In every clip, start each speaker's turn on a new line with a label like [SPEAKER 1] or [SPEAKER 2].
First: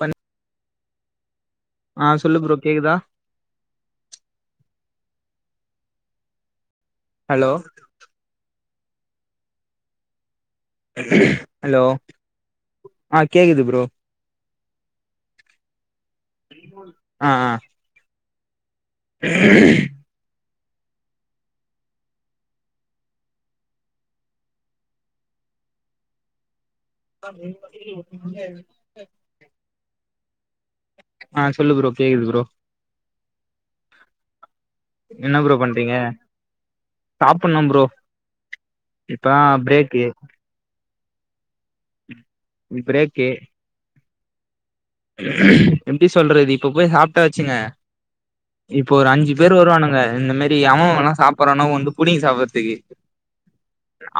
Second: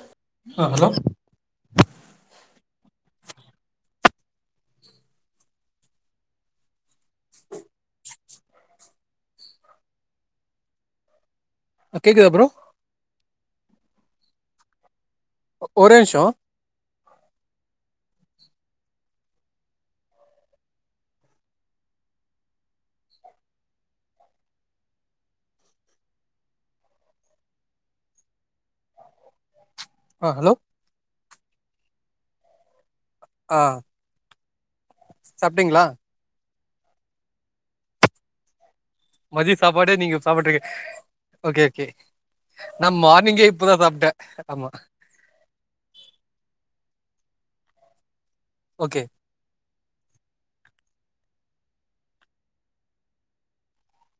[SPEAKER 1] பண்
[SPEAKER 2] ஆ ஹலோ
[SPEAKER 1] ஆ சொல்லு ப்ரோ கேக்குதா ஹலோ ஹலோ
[SPEAKER 2] கேக்குதா ப்ரோ
[SPEAKER 1] ஆ கேக்குது ப்ரோ
[SPEAKER 2] ஒ ஓரே நிம்ஷோ
[SPEAKER 1] ஆ ஆ உஹ [inaudible]
[SPEAKER 2] அ ஹலோ
[SPEAKER 1] அ சொல்லு ப்ரோ கேக்குது ப்ரோ
[SPEAKER 2] ஆ
[SPEAKER 1] என்ன ப்ரோ
[SPEAKER 2] சாப்ட்டீங்களா
[SPEAKER 1] பண்றீங்க சாப்புட்ணு ப்ரோ இப்பதா
[SPEAKER 2] மதிய சாப்பாடே
[SPEAKER 1] பிரேக்கு
[SPEAKER 2] நீங்க சாப்பிட்டு ஓகே ஓகே நா
[SPEAKER 1] பிரேக்கு
[SPEAKER 2] மார்னிங்கே இப்பதா சாப்ட்டே ஆமா
[SPEAKER 1] எப்டி சொல்றது இப்ப போய் சாப்ட்டாச்சுங்க இப்ப
[SPEAKER 2] ஓகே
[SPEAKER 1] ஒரு அஞ்சு பேர் வருவானுங்க இந்த மாரி எவெஎவெல்லா சாப்பற்றானோ வந்து புடுங்கி சாப்பற்றதுக்கு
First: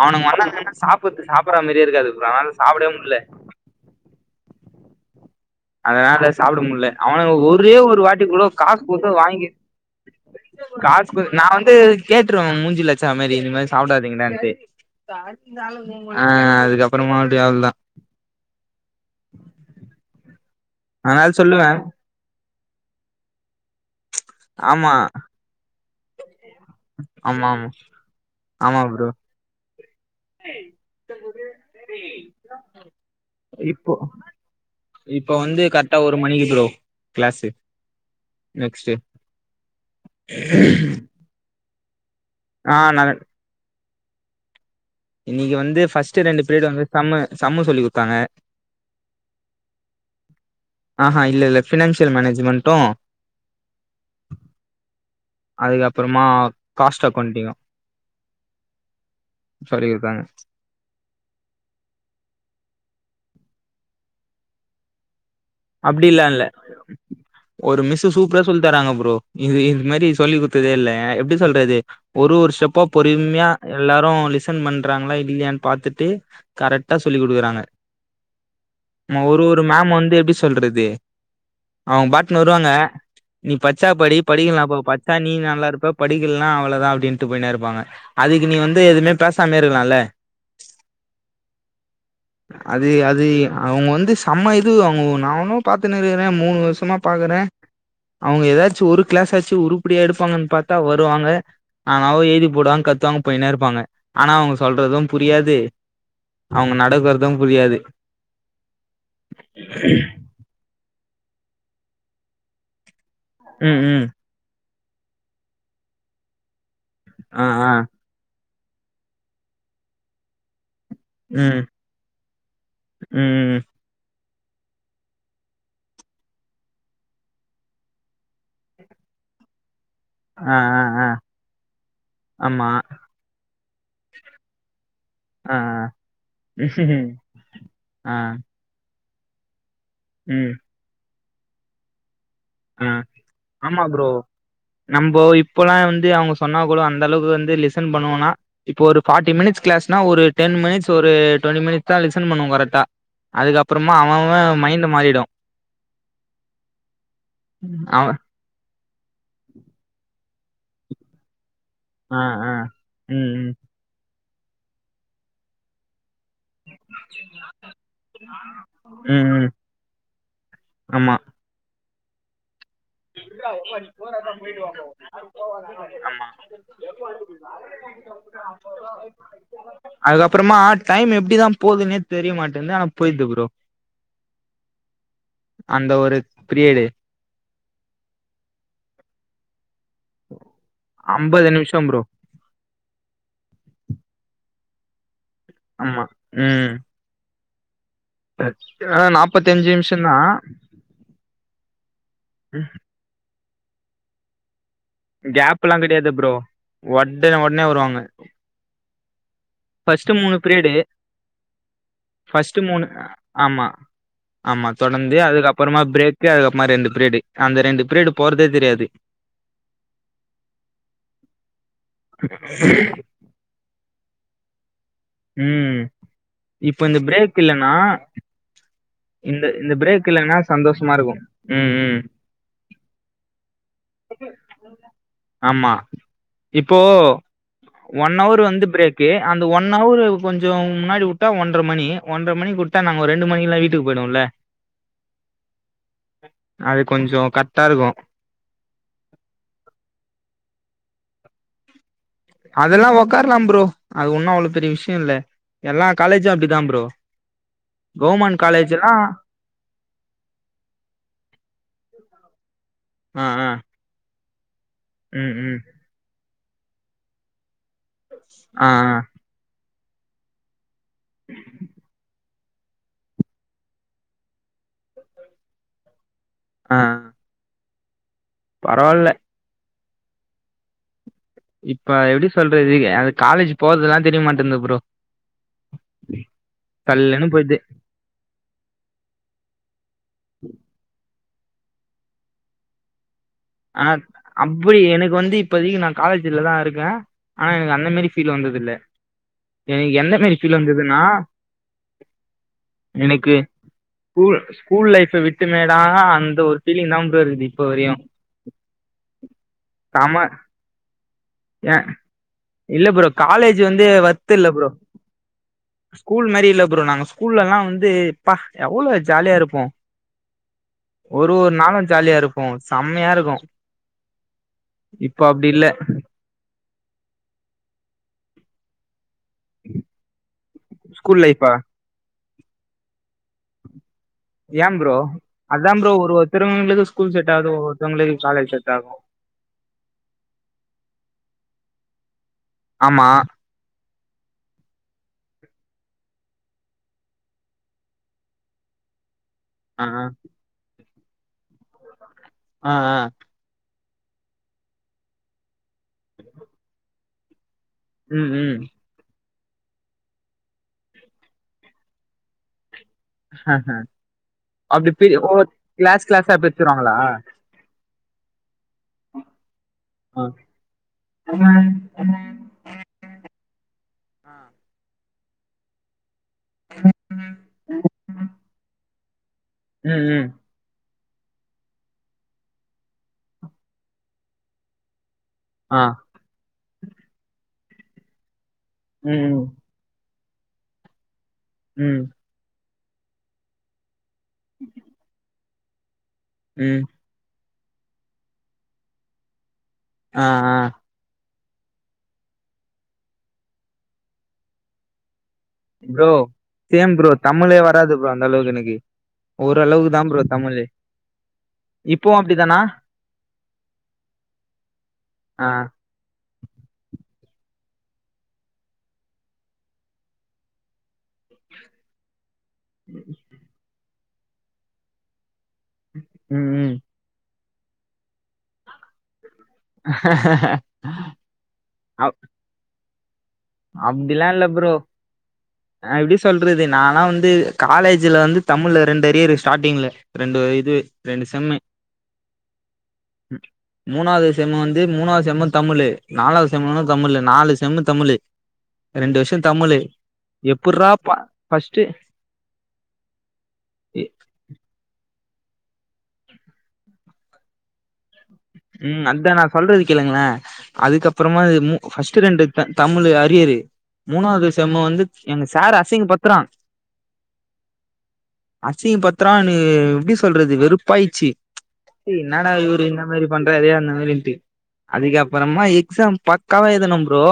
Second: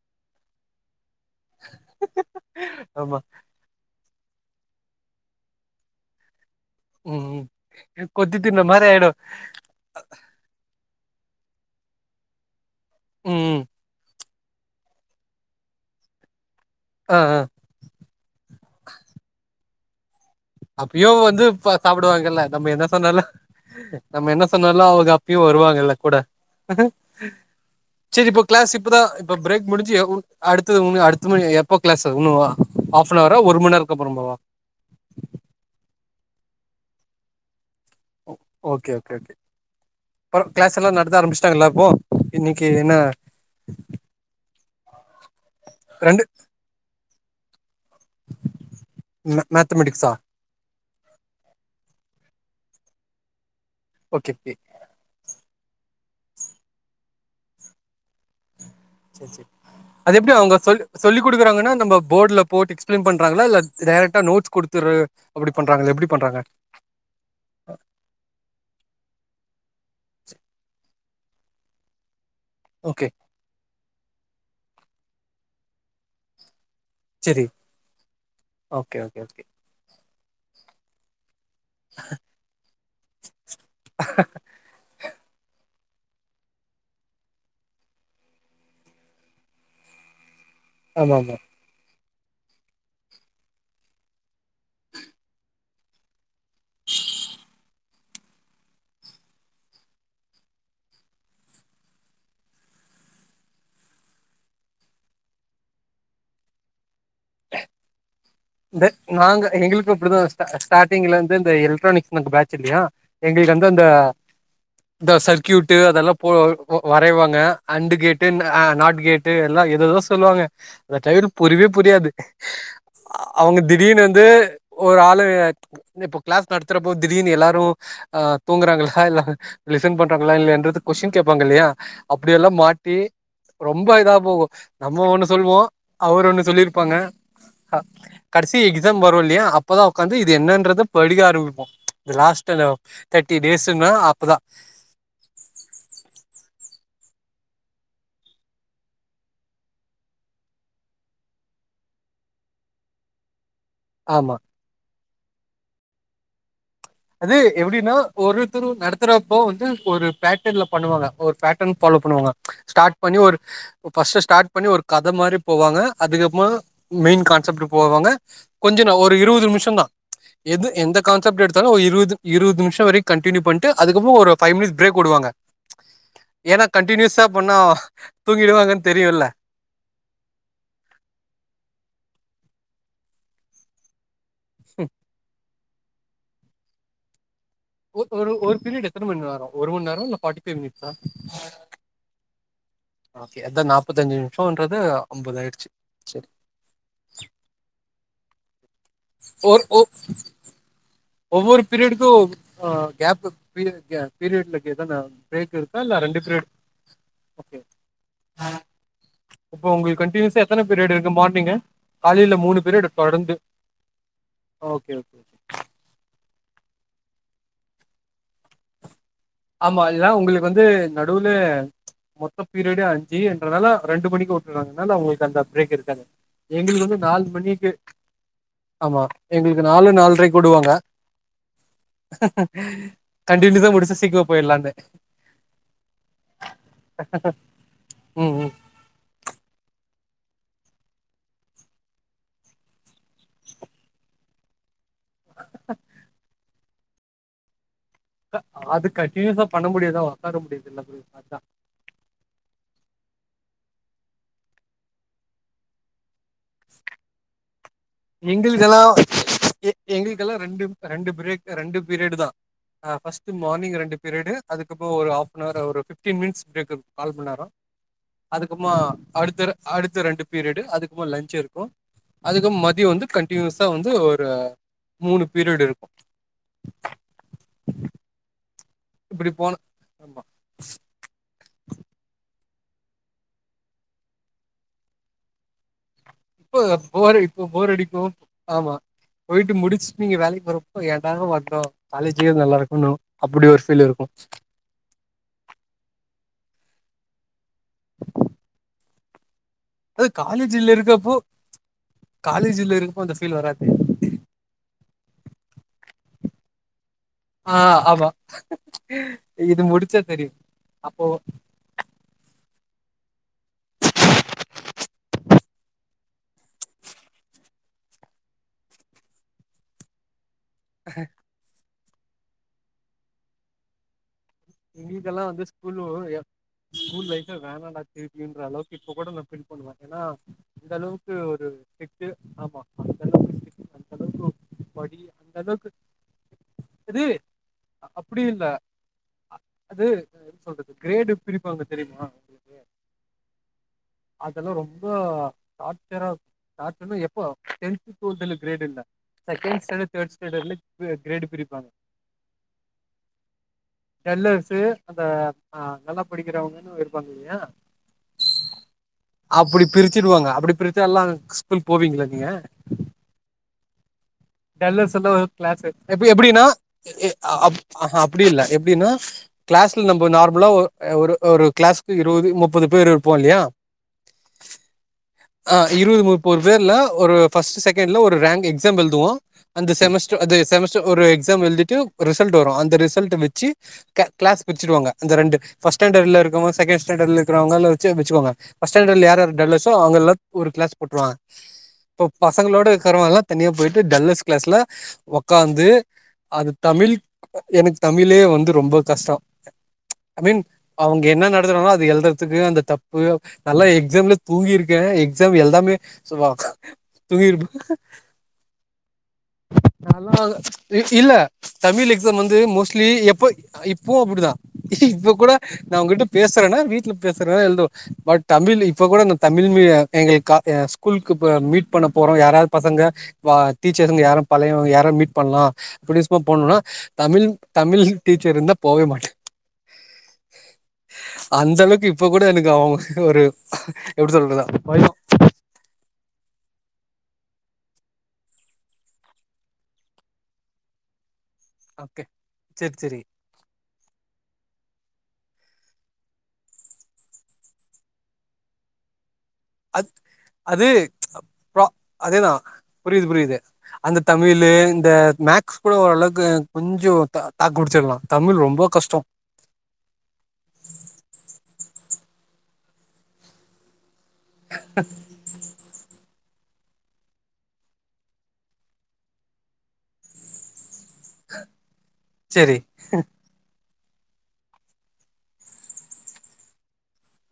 [SPEAKER 1] அவனுங்க வந்தானுகனா சாப்பற்றதுக்கு சாப்பற்ற மாரியே இருக்காது ப்ரோ அதுனால சாப்டவே முட்ல
[SPEAKER 2] ஆமா
[SPEAKER 1] அதுனால சாப்ட முடில
[SPEAKER 2] ம்
[SPEAKER 1] அவனுங்க ஒரே ஒரு
[SPEAKER 2] ம் கொத்தி
[SPEAKER 1] வாட்டிக்கூட
[SPEAKER 2] தின்ன
[SPEAKER 1] காசு
[SPEAKER 2] மாரி ஆயிடு
[SPEAKER 1] குடுத்து வாங்கி காசு குடு நா வந்து கேட்டுருவே மூ மூஞ்சீலா அச்சா மாரி
[SPEAKER 2] ம்
[SPEAKER 1] இந்த
[SPEAKER 2] ம்
[SPEAKER 1] மாரி சாப்டாதிங்கடான்டு அ அதுக்கப்
[SPEAKER 2] ஆ
[SPEAKER 1] பறமா
[SPEAKER 2] ஆ
[SPEAKER 1] அப்டியே அவ்ளதா
[SPEAKER 2] அப்பயு
[SPEAKER 1] அதனால
[SPEAKER 2] வந்து
[SPEAKER 1] சொல்லுவே
[SPEAKER 2] ப சாப்டுவாங்கல்ல நம்ம என்ன சொன்னாலு நம்ம என்ன சொன்னாலு
[SPEAKER 1] ஆமா
[SPEAKER 2] அவ்ங்க டிவோ வருவாங்கல்ல கூட
[SPEAKER 1] ம்
[SPEAKER 2] செரி இப்ப கிளாஸ் இப்பதா இப்ப பிரேக் முடுஞ்சு உ அடுத்தது அடுத்த மணி எப்போ கிளாஸ் ஒண்ணுவா ஹாஃப் அன் அவரா ஒரு மண் நேரக்கு அப்பறமாவா
[SPEAKER 1] இப்ப வந்து கரக்டா ஒரு மணிக்கு ப்ரோ கிளாஸு
[SPEAKER 2] ஓ ஓகே
[SPEAKER 1] நெக்ஸ்ட்டு
[SPEAKER 2] ஓகே ஓகே அப்பறோ கிளாஸ் எல்லா நடத்த ஆரம்பிஸ்ட்டாங்கள்ள இப்போ இன்னக்கி
[SPEAKER 1] ஆ
[SPEAKER 2] என்னா
[SPEAKER 1] நா இன்னக்கி வந்து ஃபஸ்ட் ரெண்டு பீரியட் வந்து சம்மு சம்மு சொல்லி குடுத்தாங்க
[SPEAKER 2] ம மேத்தமேடிக்ஸா
[SPEAKER 1] ஆஹா இல்ல இல்ல ஃபினான்சியல் மேனேஜுமண்ட்டு
[SPEAKER 2] ஓகே கே
[SPEAKER 1] அதுக்கப்பறமா காஸ்ட் அகோண்டிங்கு
[SPEAKER 2] சரி சரி
[SPEAKER 1] சொல்லி
[SPEAKER 2] அது
[SPEAKER 1] குடுத்தாங்க
[SPEAKER 2] எப்டி அவுங்க சொல்லு சொல்லி குடுக்குறாங்கனா நம்ம போர்ட்ல போட்டு எக்ஸ்ப்ளைன் பண்றாங்களா இல்ல டேரக்டா நோட்ஸ் குடுத்துரு
[SPEAKER 1] அப்டிலா இல்ல ஒரு மிஸ்ஸு சூப்பரா சொல்லி தராங்க ப்ரோ இது இது மாரி சொல்லி குடுத்ததே இல்ல ஏ எப்டி சொல்றது ஒரு ஒரு ஸ்டெப்பா
[SPEAKER 2] ஓகே
[SPEAKER 1] பொறும்மயா எல்லாரு லிசன் பண்றாங்களா இல்லயான் பாத்துட்டு கரட்டா சொல்லிக்
[SPEAKER 2] சரி
[SPEAKER 1] குடுக்குறாங்க
[SPEAKER 2] ஓகே ஓகே
[SPEAKER 1] நம்ம
[SPEAKER 2] ஓகே
[SPEAKER 1] ஒரு ஒரு இப்ப மேம் வந்து எப்டி சொல்றது அவ்ங்க பாட்டுன்னு வருவாங்க நீ பச்சா படி படிக்கலான போ பச்சா நீ நல்லா இருப்ப படிக்கலனா அவ்ளதா அப்டின்னுட்டு போய்னே இருப்பாங்க அதுக்கு நீ வந்து எதுமே பேசாமயே இருக்கலால
[SPEAKER 2] ஆமா ஆமா
[SPEAKER 1] அது அது அவுங்க வந்து செம்ம இது அவுங்க நானு பாத்துனு இருக்குறே மூணு வருஷமா பாக்குறே அவுங்க எதாச்சு ஒரு கிளாஸாச்சு உருப்படியா எடுப்பாங்கன் பாத்தா வருவாங்க ஆனா அவோ எழுதி போடுவாங்க கத்துவாங்க போயினே இருப்பாங்க ஆனா அவுங்க சொல்றது புரியாது அவுங்க நடக்குறது புரியாது
[SPEAKER 2] இந்த நாங்க எங்களுக்கு அப்டிதா ஸ்டா ஸ்டாடிங்ல இருந்து இந்த எலக்ட்ரானிக்ஸ் மன்த் பேட்சில்லயா எங்களுக்கு வந்து
[SPEAKER 1] ம்
[SPEAKER 2] அந்த
[SPEAKER 1] ம்
[SPEAKER 2] இந்த சர்க்யூட்டு அதல்லா போ ஒ வரைவாங்க
[SPEAKER 1] ஆ ஆ
[SPEAKER 2] அண்டு கேட்டு ஆ நாட் கேட்டு எல்லா எதேதோ சொல்லுவாங்க அந்த டையர்
[SPEAKER 1] ம்
[SPEAKER 2] புரிவே புரியாது அவுங்க
[SPEAKER 1] ம்
[SPEAKER 2] திடீர்னு வந்து ஒரு ஆளு இப்ப கிளாஸ் நடத்துறப்போ திடீர்னு எல்லாரு அ தூங்குறாங்களா இல்ல லிசன் பண்றாங்களா இல்ல
[SPEAKER 1] ஆ
[SPEAKER 2] என்றது
[SPEAKER 1] ஆ ஆ
[SPEAKER 2] கொஸ்டின் கேப்பாங்க இல்லயா அப்டியெல்லா
[SPEAKER 1] ஆமா
[SPEAKER 2] மாட்டி ரொம்ப இதா போகு நம்ம ஒண்ணு
[SPEAKER 1] ஆ ஆ
[SPEAKER 2] சொல்வோ அவரு ஒண்ணு சொல்லிருப்பாங்க
[SPEAKER 1] ஆ
[SPEAKER 2] கடசி எக்ஸாம் வரு இல்லயா அப்பதா உக்காந்து இது
[SPEAKER 1] ம்
[SPEAKER 2] என்னான்றது படிக்க ஆரம்பிப்போ இந்த லாஸ்ட்டனா
[SPEAKER 1] ஆ
[SPEAKER 2] தர்டி
[SPEAKER 1] ஆமா
[SPEAKER 2] டேஸ்ஸுன்னா
[SPEAKER 1] ப்ரோ
[SPEAKER 2] அப்பதா
[SPEAKER 1] நம்போ இப்பல்லா வந்து அவுங்க சொன்னா கூட அந்த அளவுக்கு வந்து லிசன் பண்ணுவனா இப்போ ஒரு ஃபாட்டி மினிட்ஸ் கிளாஸ்னா ஒரு டென் மினிட்ஸ் ஒரு டுவென்ட்டி மினிட்ஸ் தா லிசன் பண்ணுவோ கரைக்டா. அதுக்கப்பறமா அவ
[SPEAKER 2] ஆமா
[SPEAKER 1] அவ மைண்டு மாறிடு.
[SPEAKER 2] அது எப்டின்னா
[SPEAKER 1] அவ
[SPEAKER 2] ஒருத்தரு நடத்துறப்போ வந்து ஒரு பேட்டன்ல பண்ணுவாங்க ஒரு பேட் டன் ஃபாலோ
[SPEAKER 1] ஆ
[SPEAKER 2] பண்ணுவாங்க.
[SPEAKER 1] ஆ
[SPEAKER 2] ஸ்டாட் பண்ணி
[SPEAKER 1] ம்
[SPEAKER 2] ஒரு
[SPEAKER 1] ம்
[SPEAKER 2] ஃபஸ்ட்டு ஸ்டாட் பண்ணி ஒரு கத மாரி போவாங்க. அதுக்கப்மா மெயின் கான்செப்ட் போவாங்க. கொஞ்சனா ஒரு
[SPEAKER 1] ம்
[SPEAKER 2] இருவுது
[SPEAKER 1] ம்
[SPEAKER 2] நிம்ஷந்தா எது எந்த கான்செப்ட் எடுத்தாலு ஒ இருவ்து இருவ்து நிமிஷோ வரிக் கண்டினியூ பண்ட்டு அதுக்கப்புறோ ஒரு ஃபை
[SPEAKER 1] ஆமா
[SPEAKER 2] மினிஸ் பிரேக் உடுவாங்க ஏனா கண்டினியூஸா பண்ணா தூங்கிருவாங்கன் தெரியுல்ல.
[SPEAKER 1] அதுக்கப்பறமா டைம் எப்டிதா போதுன்னே தெரிய மாட்டின்து ஆனா போய்ர்து ப்ரோ. அந்த ஒரு ப்ரியடு
[SPEAKER 2] ஒ ஒரு ஒரு பிரியடு எத்தன மண் நேரோ ஒரு மண் நேரமா இல்ல ஃபாட்டி ஃபை மினிட்ஸா?
[SPEAKER 1] அம்பது நிமிஷோ ப்ரோ
[SPEAKER 2] ஓகே அத்தா நாப்பத்தஞ்சு நிம்ஷோன்றது அம்பது ஆயிடுச்சு
[SPEAKER 1] ஆமா
[SPEAKER 2] செரி.
[SPEAKER 1] ம். த அ நாப்பத்தஞ்சி
[SPEAKER 2] ஒரு
[SPEAKER 1] நிம்ஷந்தா.
[SPEAKER 2] ஒவ்வொரு பீரியடுக்கு ஆ கேப்பு பீயக பீரியட்லக்கே தான.
[SPEAKER 1] கேப் எல்லா கெடையாது ப்ரோ ஒட்டனே
[SPEAKER 2] ஓகே
[SPEAKER 1] ஒனே வருவாங்க.
[SPEAKER 2] இப்போ உங்குள்
[SPEAKER 1] ஃபர்ஸ்ட்டு மூணு
[SPEAKER 2] கண்டினியூசா எத்தன பீரியடு இருக்கு மானிங்கு காலைல மூணு பீரியடு தொடந்து.
[SPEAKER 1] ஆமா ஆமா தொடந்து அதுக்கப்பறமா பிரே க்கு அதுக்கப்மா ரெண்டு பிரீயடு அந்த ரெண்டு பிரீயடு போறதே தெரியாது.
[SPEAKER 2] ஆமா இதா உங்குளுக்கு வந்து நடுவுல மொத்த பீரியடே அ ஞ்சின்றனால ரண்டு மணிக்கு உட்றாங்ளா இல்ல உங்குள் அந்த பிரேக்
[SPEAKER 1] ம்
[SPEAKER 2] இருக்காது
[SPEAKER 1] இப்ப
[SPEAKER 2] எங்குளுக்கு
[SPEAKER 1] இந்த
[SPEAKER 2] வந்து நால்
[SPEAKER 1] பிரேக்
[SPEAKER 2] மணிக்கு
[SPEAKER 1] இல்லன்னா
[SPEAKER 2] ஆமா
[SPEAKER 1] இந்த
[SPEAKER 2] எங்குளுக்கு
[SPEAKER 1] இந்த
[SPEAKER 2] நாலு
[SPEAKER 1] பிரேக் இல்லன்னா
[SPEAKER 2] நால்ரைக்கு உடுவாங்க.
[SPEAKER 1] சந்தோஷமா இருக்கு ம் ம்
[SPEAKER 2] கண்டினியூசா முடிச்சா சீக்மா போய்ல்
[SPEAKER 1] ஆமா இப்போ ஒன்
[SPEAKER 2] ம்
[SPEAKER 1] அவர்
[SPEAKER 2] ம்.
[SPEAKER 1] வந் டு பிரேக்கு அந்த ஒன் அவுரு கொஞ்சோ முன்னாடி உட்டா ஒன்ற மணி ஒன்ற மணிக் உட் டா நாங்க ஒ ரெண்டு மணிக்ல்லா வீட்டுக் போய்டுவோல்ல. அது கொஞ்சோ கர்ட்டாருக்கு.
[SPEAKER 2] அ அது கண்டினியூசஸா பண்ண முடியாதா ஒக்கார முடியாதுல்ல அப்டி பாத்தா.
[SPEAKER 1] அதெல்லா ஒக்கார்லாம் ப்ரோ அது ஒன்னு அவ்ளோ பெரிய விஷ்யொ இல்ல எல்லா காலேஜு அப்டிதா ப்ரோ. கவுர்மெண்ட்
[SPEAKER 2] எங்குளுக்கெல்லா
[SPEAKER 1] காலேஜ்லா
[SPEAKER 2] எ எங்குளுக்கெல்லா ரெண்டுப் ரெண்டு பிரேக் ரெண்டு பீரியடு தா. அ
[SPEAKER 1] ஆ
[SPEAKER 2] ஃபஸ்ட்டு
[SPEAKER 1] ஆ
[SPEAKER 2] மார்னிங் ரெண்டு பீரியடு. அதுக்கப்போ ஒரு
[SPEAKER 1] ம் ம்
[SPEAKER 2] ஹாஃப்னவரா ஒரு ஃபிஃப்டீன் மினிட்ஸ் ப்ரேக்கு கால் மண் நேரோ
[SPEAKER 1] ஆ
[SPEAKER 2] அதுக்கப்மா
[SPEAKER 1] ஆ
[SPEAKER 2] அடுத்தர அடுத்த ரண்டு பீரியடு அதுக்குமா லன்ச் இருக்கு அதுகப் ம தியோ வந்து கண்டினியூஸா வந்து ஒரு மூணு பீரியடு இருக்கு.
[SPEAKER 1] அ பரவால்
[SPEAKER 2] டி போன
[SPEAKER 1] இப்ப எப்டி சொல்றது அது காலேஜ் போர்துலாந் தெரியமாட்டன்து ப்ரோ.
[SPEAKER 2] ப்பு போர்
[SPEAKER 1] சல்லுன்னு
[SPEAKER 2] இப்ப
[SPEAKER 1] போயிடுது
[SPEAKER 2] போர் அடிக்கு. ஆமா போய்ட்டு முடிச்ட்டு நீங்க வேலைக் வரப்போ ஏண்டா வந்தோ காலேஜ்லியே நல்லாருக்குன்னு.
[SPEAKER 1] அ அப் பிடி எனக்கு வந்து இப்போதைக்கி நா காலேஜ்ல தா இருக்கே ஆனா எனக்கு அந்த மாரி ஃபீல் வந்ததில்ல. எனக்கு
[SPEAKER 2] அது
[SPEAKER 1] எந்த மாரி ஃபீல்
[SPEAKER 2] காலேஜ்ல
[SPEAKER 1] வந்ததுனா
[SPEAKER 2] இருக்கப்போ காலேஜ்ல இருக்கப்போ அந்த
[SPEAKER 1] எனக்கு
[SPEAKER 2] ஃபீல் வராது.
[SPEAKER 1] ஸ்கூல் ஸ்கூல் லைஃப் விட்டு மேதா அந்த ஒரு ஃபீலிங் நாம்பரு
[SPEAKER 2] ஆ ஆமா இது முடிச்சா தெரியு அப்போ
[SPEAKER 1] ஏன் இல்ல ப்ரோ காலேஜ் வந்து வொர்த்தில்ல ப்ரோ ஸ்கூல் மாரி இல்ல ப்ரோ நாங்க ஸ்கூல்ல எல்லா வந்து ப்பா எவ்ளோ ஜாலியா இருப்போ ஒரு ஒரு நாளு ஜாலியா இருப்போ செம்மயா இருக்கு இப்ப
[SPEAKER 2] எங்களுக்கெல்லா வந்து
[SPEAKER 1] அப்டி இல்ல
[SPEAKER 2] ஸ்கூலு ஸ்கூல் லைஃப் வேனாட்டா திருப்பியுன்ற அளவுக்கு இப்ப கூட நா ஃபீல் பண்ணுவ ஏனா இந்த அளவுக்கு
[SPEAKER 1] ஸ்கூல்
[SPEAKER 2] ஒரு
[SPEAKER 1] லைஃபா
[SPEAKER 2] கு ஆமா அந்த அளவுக்கு அந்த அளவுக்கு
[SPEAKER 1] ஏன் ப்ரோ
[SPEAKER 2] படி அந்த அளவுக்கு
[SPEAKER 1] அதான் ப்ரோ ஒரு ஒருத்தவங்களுக்கு
[SPEAKER 2] அது
[SPEAKER 1] ஸ்கூல் செட் ஆகுது ஒவ்வொருத்தவங்களுக்கு
[SPEAKER 2] அப்படி இல்ல
[SPEAKER 1] காலேஜு செட் ஆகு
[SPEAKER 2] அது எப்டி சொல்றது கிரேடு பிரிப்பாங்க தெரிமா
[SPEAKER 1] ஆமா
[SPEAKER 2] அதெல்லா ரொம்ப டார்ச்சரா நா சொன்ன எப்போ டென் டுவெல்த்ல கிரேடு இல்ல செகண்ட்
[SPEAKER 1] ஆ
[SPEAKER 2] ஸ்டாண்டர் தேர்டு ஸ்டாண்டர்ல்ல கிரேடு பிரிப்பாங்க
[SPEAKER 1] அ அ
[SPEAKER 2] டல்லர்ஸு அந்த அ நல்லா படிக்கிறவங்கன்னு இருப்பாங்க இல்லயா
[SPEAKER 1] ம் ம்
[SPEAKER 2] அப்டி பிரிச்சிடுவாங்க அப்டி பிரிச்சால்லா ஸ்கூல் போவீங்ளா நீங்க
[SPEAKER 1] ஹஹ
[SPEAKER 2] டல்லர்ஸ்ல்லா ஒரே கிளாஸு
[SPEAKER 1] கிளாஸா
[SPEAKER 2] எப்டினா
[SPEAKER 1] பிரிச்சிருவாங்களா
[SPEAKER 2] ஆஹா அப்டி இல்ல எப்டினா கிளாஸ்ல நம்ம நார்மலா ஒரு ஒரு கிளாஸ் இருவது
[SPEAKER 1] ம்
[SPEAKER 2] முப்பது பேர் இருப்போ இல்லயா ஆ இருவது முப்பது பேர்ல ஒரு ஃபர்ஸ்ட் செக்ண்ட்ல ஒரு ரேங்க் எக்ஸாம் எழுதுவோ அந்த செமஸ்டர்
[SPEAKER 1] ம்
[SPEAKER 2] அது செமஸ் ஒரு எக்ஸாம் எழுதிட்டு ரிசல்ட் வரு அந்த ரிசல்ட்ட வெச்சு கிளாஸ் பிரிச்சிடுவாங்க அந்த ரெண்டு ஃபர்ஸ்ட்
[SPEAKER 1] ஆ
[SPEAKER 2] ஸ்டாண்டுல இருக்குறவங்க செகன்ட் ஸ்டாண்டுல இருக்கறவங்கள வெச்சு பிரிச்சிடுவாங்க ஃபர்ஸ்ட் ஸ்டாண்டுல யார் யார்
[SPEAKER 1] ம்
[SPEAKER 2] டவ்லர்ஸ்ஸோ அவுங்கெல்லா ஒரு கிளாஸ் போட்டுருவாங்க
[SPEAKER 1] ம்
[SPEAKER 2] இப்ப பசங்களோட இருக்கறவாங்க எல்லா தனியா போயிட்டு டல்லர்ஸ் கிளாஸ்ல ஒக்காந்து அது
[SPEAKER 1] ம்
[SPEAKER 2] தமிழ் எனக்கு தமிழே வந்து ரொம்ப கஷ்டோ ஐ
[SPEAKER 1] ஆ
[SPEAKER 2] மீன்
[SPEAKER 1] ஆ
[SPEAKER 2] அவுங்க என்ன நடத்தறாங்ளோ அத எழ்தர்றதுக்கு அந்த தப்பு நா எல்லா எக்ஸாம்ல தூங்கிருக்க எக்ஸ்சாம் எழுதாமயே
[SPEAKER 1] ப்ரோ
[SPEAKER 2] சும்மா
[SPEAKER 1] சேம் ப்ரோ தமிழே
[SPEAKER 2] தூங்கிட்டிருப்ப
[SPEAKER 1] வராது ப்ரோ அந்த அளவுக்கு எனக்கு ஓரளவுக்கு தா
[SPEAKER 2] நா
[SPEAKER 1] ப்ரோ தமிழு
[SPEAKER 2] எல்லா இல்ல தமிழ்
[SPEAKER 1] இப்பவு
[SPEAKER 2] எக்ஸாம் வந்து
[SPEAKER 1] அப்டிதானா
[SPEAKER 2] மோஸ்ட்லி எப்ப இப்பவு அப்டிதா இப்ப கூட
[SPEAKER 1] ஆ
[SPEAKER 2] நான் உன்கிட்ட பேசறனா வீட்ல பேசறனால எழுது பட் தமிழ் இப்ப கூட நா தமிழ் மீ எங்களுக்கு கா ஸ்கூலுக்கு மீட் பண்ண போறோ யாரா பசங்க டீச்சர்ஸ்ங்க யாரு பழையவங்க யாரு மீட் பண்லா அப்டின்னு சும்மா
[SPEAKER 1] ம்
[SPEAKER 2] போணுனா
[SPEAKER 1] ம்
[SPEAKER 2] தமிழ் தமிழ் டீச்சர் இருந்தா போவே மாட்ட அந்த அளவுக்கு இப்ப
[SPEAKER 1] அப்
[SPEAKER 2] கூட எனக்கு அவுங்க ஒரு எப்டி
[SPEAKER 1] அப்டிலா
[SPEAKER 2] சொல்றது
[SPEAKER 1] இல்ல ப்ரோ
[SPEAKER 2] பயோ
[SPEAKER 1] எப்டி சொல்றது நானெல்லா வந்து காலேஜ்ல வந்து தமிழ்ல ரெண்டு அரியர் ஸ்டார்டிங்ல ரெண்டு இது ரெண்டு செம்மு
[SPEAKER 2] ஓகே சேர் சேரி
[SPEAKER 1] ம் மூணாவது செம்மு வந்து மூணாவது செம்மு தமிழு நாலாவது செம்மும் தமிழ் நாலு செம்மு தமிழு ரெண்டு வருஷோ தமிழ்
[SPEAKER 2] அத் அது வா
[SPEAKER 1] ஃபஸ்ட்டு
[SPEAKER 2] அதேதா புரியிது புரியிது அந்த தமிழு இந்த மேக்ஸ் கூட ஓரளவுக்கு கொஞ்சோ தாக்கு புடிச்சிடலா தமிழ் ரொம்ப கஷ்டோ
[SPEAKER 1] உம் அதா நா சொல்றது கேளுங்களே அதுக்கப்புறமாது மூ பஸ்ட்டு ரெண்டு த தமிழு அரியரு மூணாவது செம்மு வந்து எங் சாரு அசிங்க படுத்துரா அசிங்க படுத்துரானு எப்டி சொல்றது வெறுப்பாயிச்சி சி இன்னடா
[SPEAKER 2] செரி
[SPEAKER 1] இவரு பண்றாறே அந்த மாரின்ட்டு அதுக்கப்பறமா எக்ஸாம் பக்காவா எழுதுன ஃப்ரோ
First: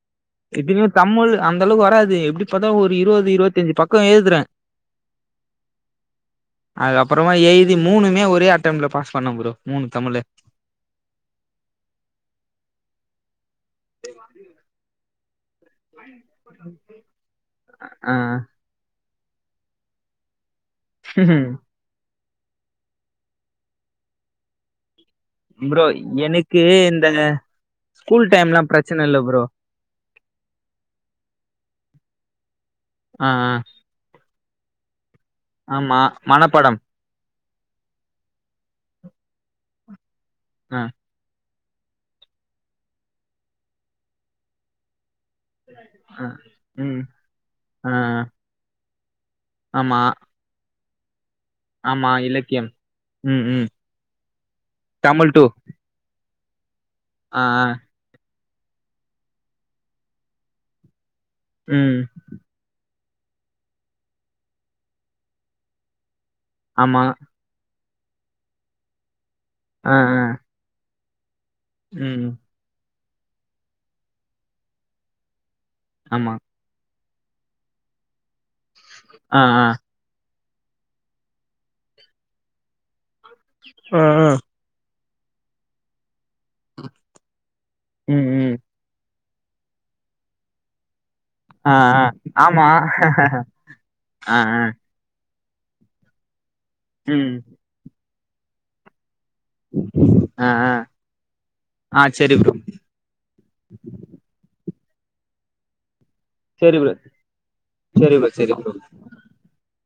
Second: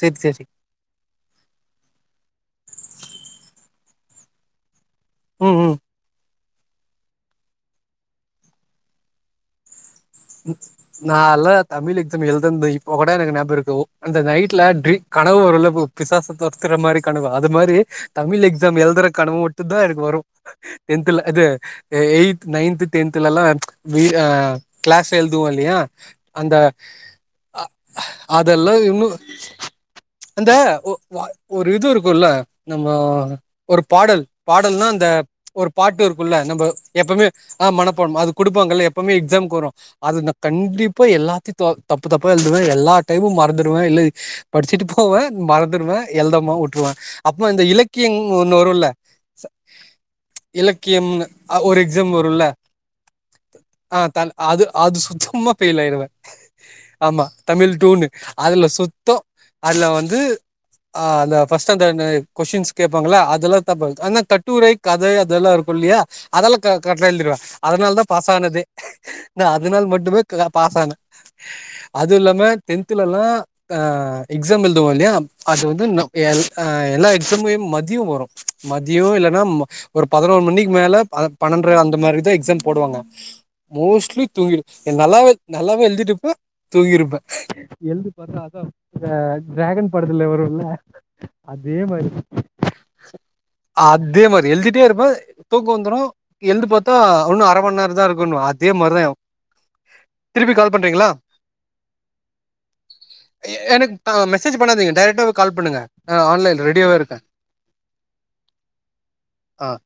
[SPEAKER 2] செர் செரி
[SPEAKER 1] எப்பிமே தமிழ் அந்த அளவுக்கு வராது எப்டி பார்த்தா ஒரு இருபது இருவத்தி அஞ்சு பக்கோ எழுதுறே
[SPEAKER 2] ஓ ஓ
[SPEAKER 1] அதுக் அப்றமா எழுதி மூணுமே ஒரே அட்டம்ட்ல பாஸ் பண்ண ஃப்ரோ மூணு தமிழு
[SPEAKER 2] நால்லா தமிழ் எக்ஸாம் எழ்தந்து இப்போ கூட எனக்கு நியாபக இருக்கு அந்த நைட்ல ட்ரீ கனவு வருல்ல ப்ரோ பிசாசு தொறத்துற மாரி கனவு அது மாரி
[SPEAKER 1] ஆ
[SPEAKER 2] தமிழ் எக் ஸாம் எழ்தற கனவு மட்டுந்தா எனக்கு வரும் டென்துல அது எயித் நைன்த் டென்தலல்லா வி ஆ க்ளாஸ் எழ்துவோ இல்லையா
[SPEAKER 1] ப்ரோ
[SPEAKER 2] அந்த
[SPEAKER 1] எனக்கு இந்த
[SPEAKER 2] அ
[SPEAKER 1] ஸ்கூல் டைம்லா
[SPEAKER 2] அதல்ல
[SPEAKER 1] பிரச்சன
[SPEAKER 2] இன்னு
[SPEAKER 1] இல்ல ப்ரோ
[SPEAKER 2] அந்த ஒ ஒ ஒரு இது இருக்குல்ல நம்ம
[SPEAKER 1] ஆ ஆ
[SPEAKER 2] ஒருப் பாடல் பாடல்னா அந்த ஒரு
[SPEAKER 1] ஆமா
[SPEAKER 2] பாட்டு இருக்குல்ல நம்ப
[SPEAKER 1] மனப்பாடம்
[SPEAKER 2] எப்பமே ஆ மனப்பாட்மா அது குடுப்பாங்கல்லா எப்பமே எக்ஸாம்க்கு வரு அது நா
[SPEAKER 1] ஆ
[SPEAKER 2] கண்டிப்பா எல்லாத்தியு தொ தப்பு தப்பா எழுதுவே எல்லா டைமும் மறந்துடுவே இல்ல படிச்சிட்டு போவே மறந்துடுவே
[SPEAKER 1] ஆ
[SPEAKER 2] எழ்தமா வுட்டுருவே
[SPEAKER 1] ம்
[SPEAKER 2] அப்பமா இந்த
[SPEAKER 1] ஆ
[SPEAKER 2] இலக்கியங் ஒன்னு வருல்ல
[SPEAKER 1] ஆமா
[SPEAKER 2] இலக்கியம்ன்னு ஒரு
[SPEAKER 1] ஆமா
[SPEAKER 2] எக்ஸாம் வருல்ல
[SPEAKER 1] இலக்கியம் ம் ம்
[SPEAKER 2] ஆ த அது அது
[SPEAKER 1] தமிழ் டூ
[SPEAKER 2] சுத்தமா பெயில் ஆயிருவே ஆமா
[SPEAKER 1] ஆ ஆ
[SPEAKER 2] தமிழ் டூனு அதுல சுத்தோ அதுல வந்து ஆ அந்த
[SPEAKER 1] ம்
[SPEAKER 2] பர்ஸ்ட்டந்தனெ கொஷின்ஸ் கேப்பாங்களா அதல்லா தப்பு ஆனா கட்டுரை கதை அதல்லா இருக்குல்லியா அதல்லா க
[SPEAKER 1] ஆமா
[SPEAKER 2] கர்ட்டா எழ்திருவ அதனால தா பாசானதே நா அதனால்
[SPEAKER 1] ஆ
[SPEAKER 2] மட்டுமே
[SPEAKER 1] ஆ
[SPEAKER 2] கா பாஸ் ஆன
[SPEAKER 1] ம்
[SPEAKER 2] அதுவுல்லாம டென்தலல்லா ஆ எக்ஸாம் எழ்துவோல்லையா அது வந்து ன்னு
[SPEAKER 1] ஆமா
[SPEAKER 2] எல்லா எக்ஸாம்யும் மதியோ வரு மதியோ
[SPEAKER 1] ஆ
[SPEAKER 2] இல்லன்னா
[SPEAKER 1] ஆ
[SPEAKER 2] ஒரு பதனோரு மணிக்கு மேல பன்னென்ர அந்த மாரி தா எக்ஸாம் போடுவாங்க
[SPEAKER 1] ஆ
[SPEAKER 2] மோஸ்ட்லி
[SPEAKER 1] ஆ
[SPEAKER 2] நல்லாவே நல்லாவே எழுதிட்டுப்பே தூங்கிருப்ப எழ்ந்து
[SPEAKER 1] ம்
[SPEAKER 2] பாத்தா
[SPEAKER 1] ம்
[SPEAKER 2] அதா ஆ ட்ராகன் படத்துல வருல்ல
[SPEAKER 1] ஆ
[SPEAKER 2] அதே
[SPEAKER 1] ஆ
[SPEAKER 2] மாரி
[SPEAKER 1] ஆமா
[SPEAKER 2] அதே
[SPEAKER 1] ஆ
[SPEAKER 2] மாரி
[SPEAKER 1] ஆ
[SPEAKER 2] எழுதிட்டே இருப்பே தூக்கோ வந்துரு எழுந்து பாத்தா
[SPEAKER 1] ம்
[SPEAKER 2] உன்னு அரை மண் நேரோந்தா இருக்குன்னுவா அதே மாரிதா
[SPEAKER 1] ஆ
[SPEAKER 2] திருப்பி
[SPEAKER 1] ஆ
[SPEAKER 2] கால் பண்றீங்களா
[SPEAKER 1] ஆ செரி ப்ரோ
[SPEAKER 2] எனக்கு மெசேஜ் பண்ணாதீங்க டைரக்டாவே கால் பண்ணுங்க ஆஹ் ஆன்லைன்
[SPEAKER 1] செரி ப்ரோ
[SPEAKER 2] ரெடியாவே இருக்கே
[SPEAKER 1] செரி ப்ரோ செரி ப்ரோ
[SPEAKER 2] ஆ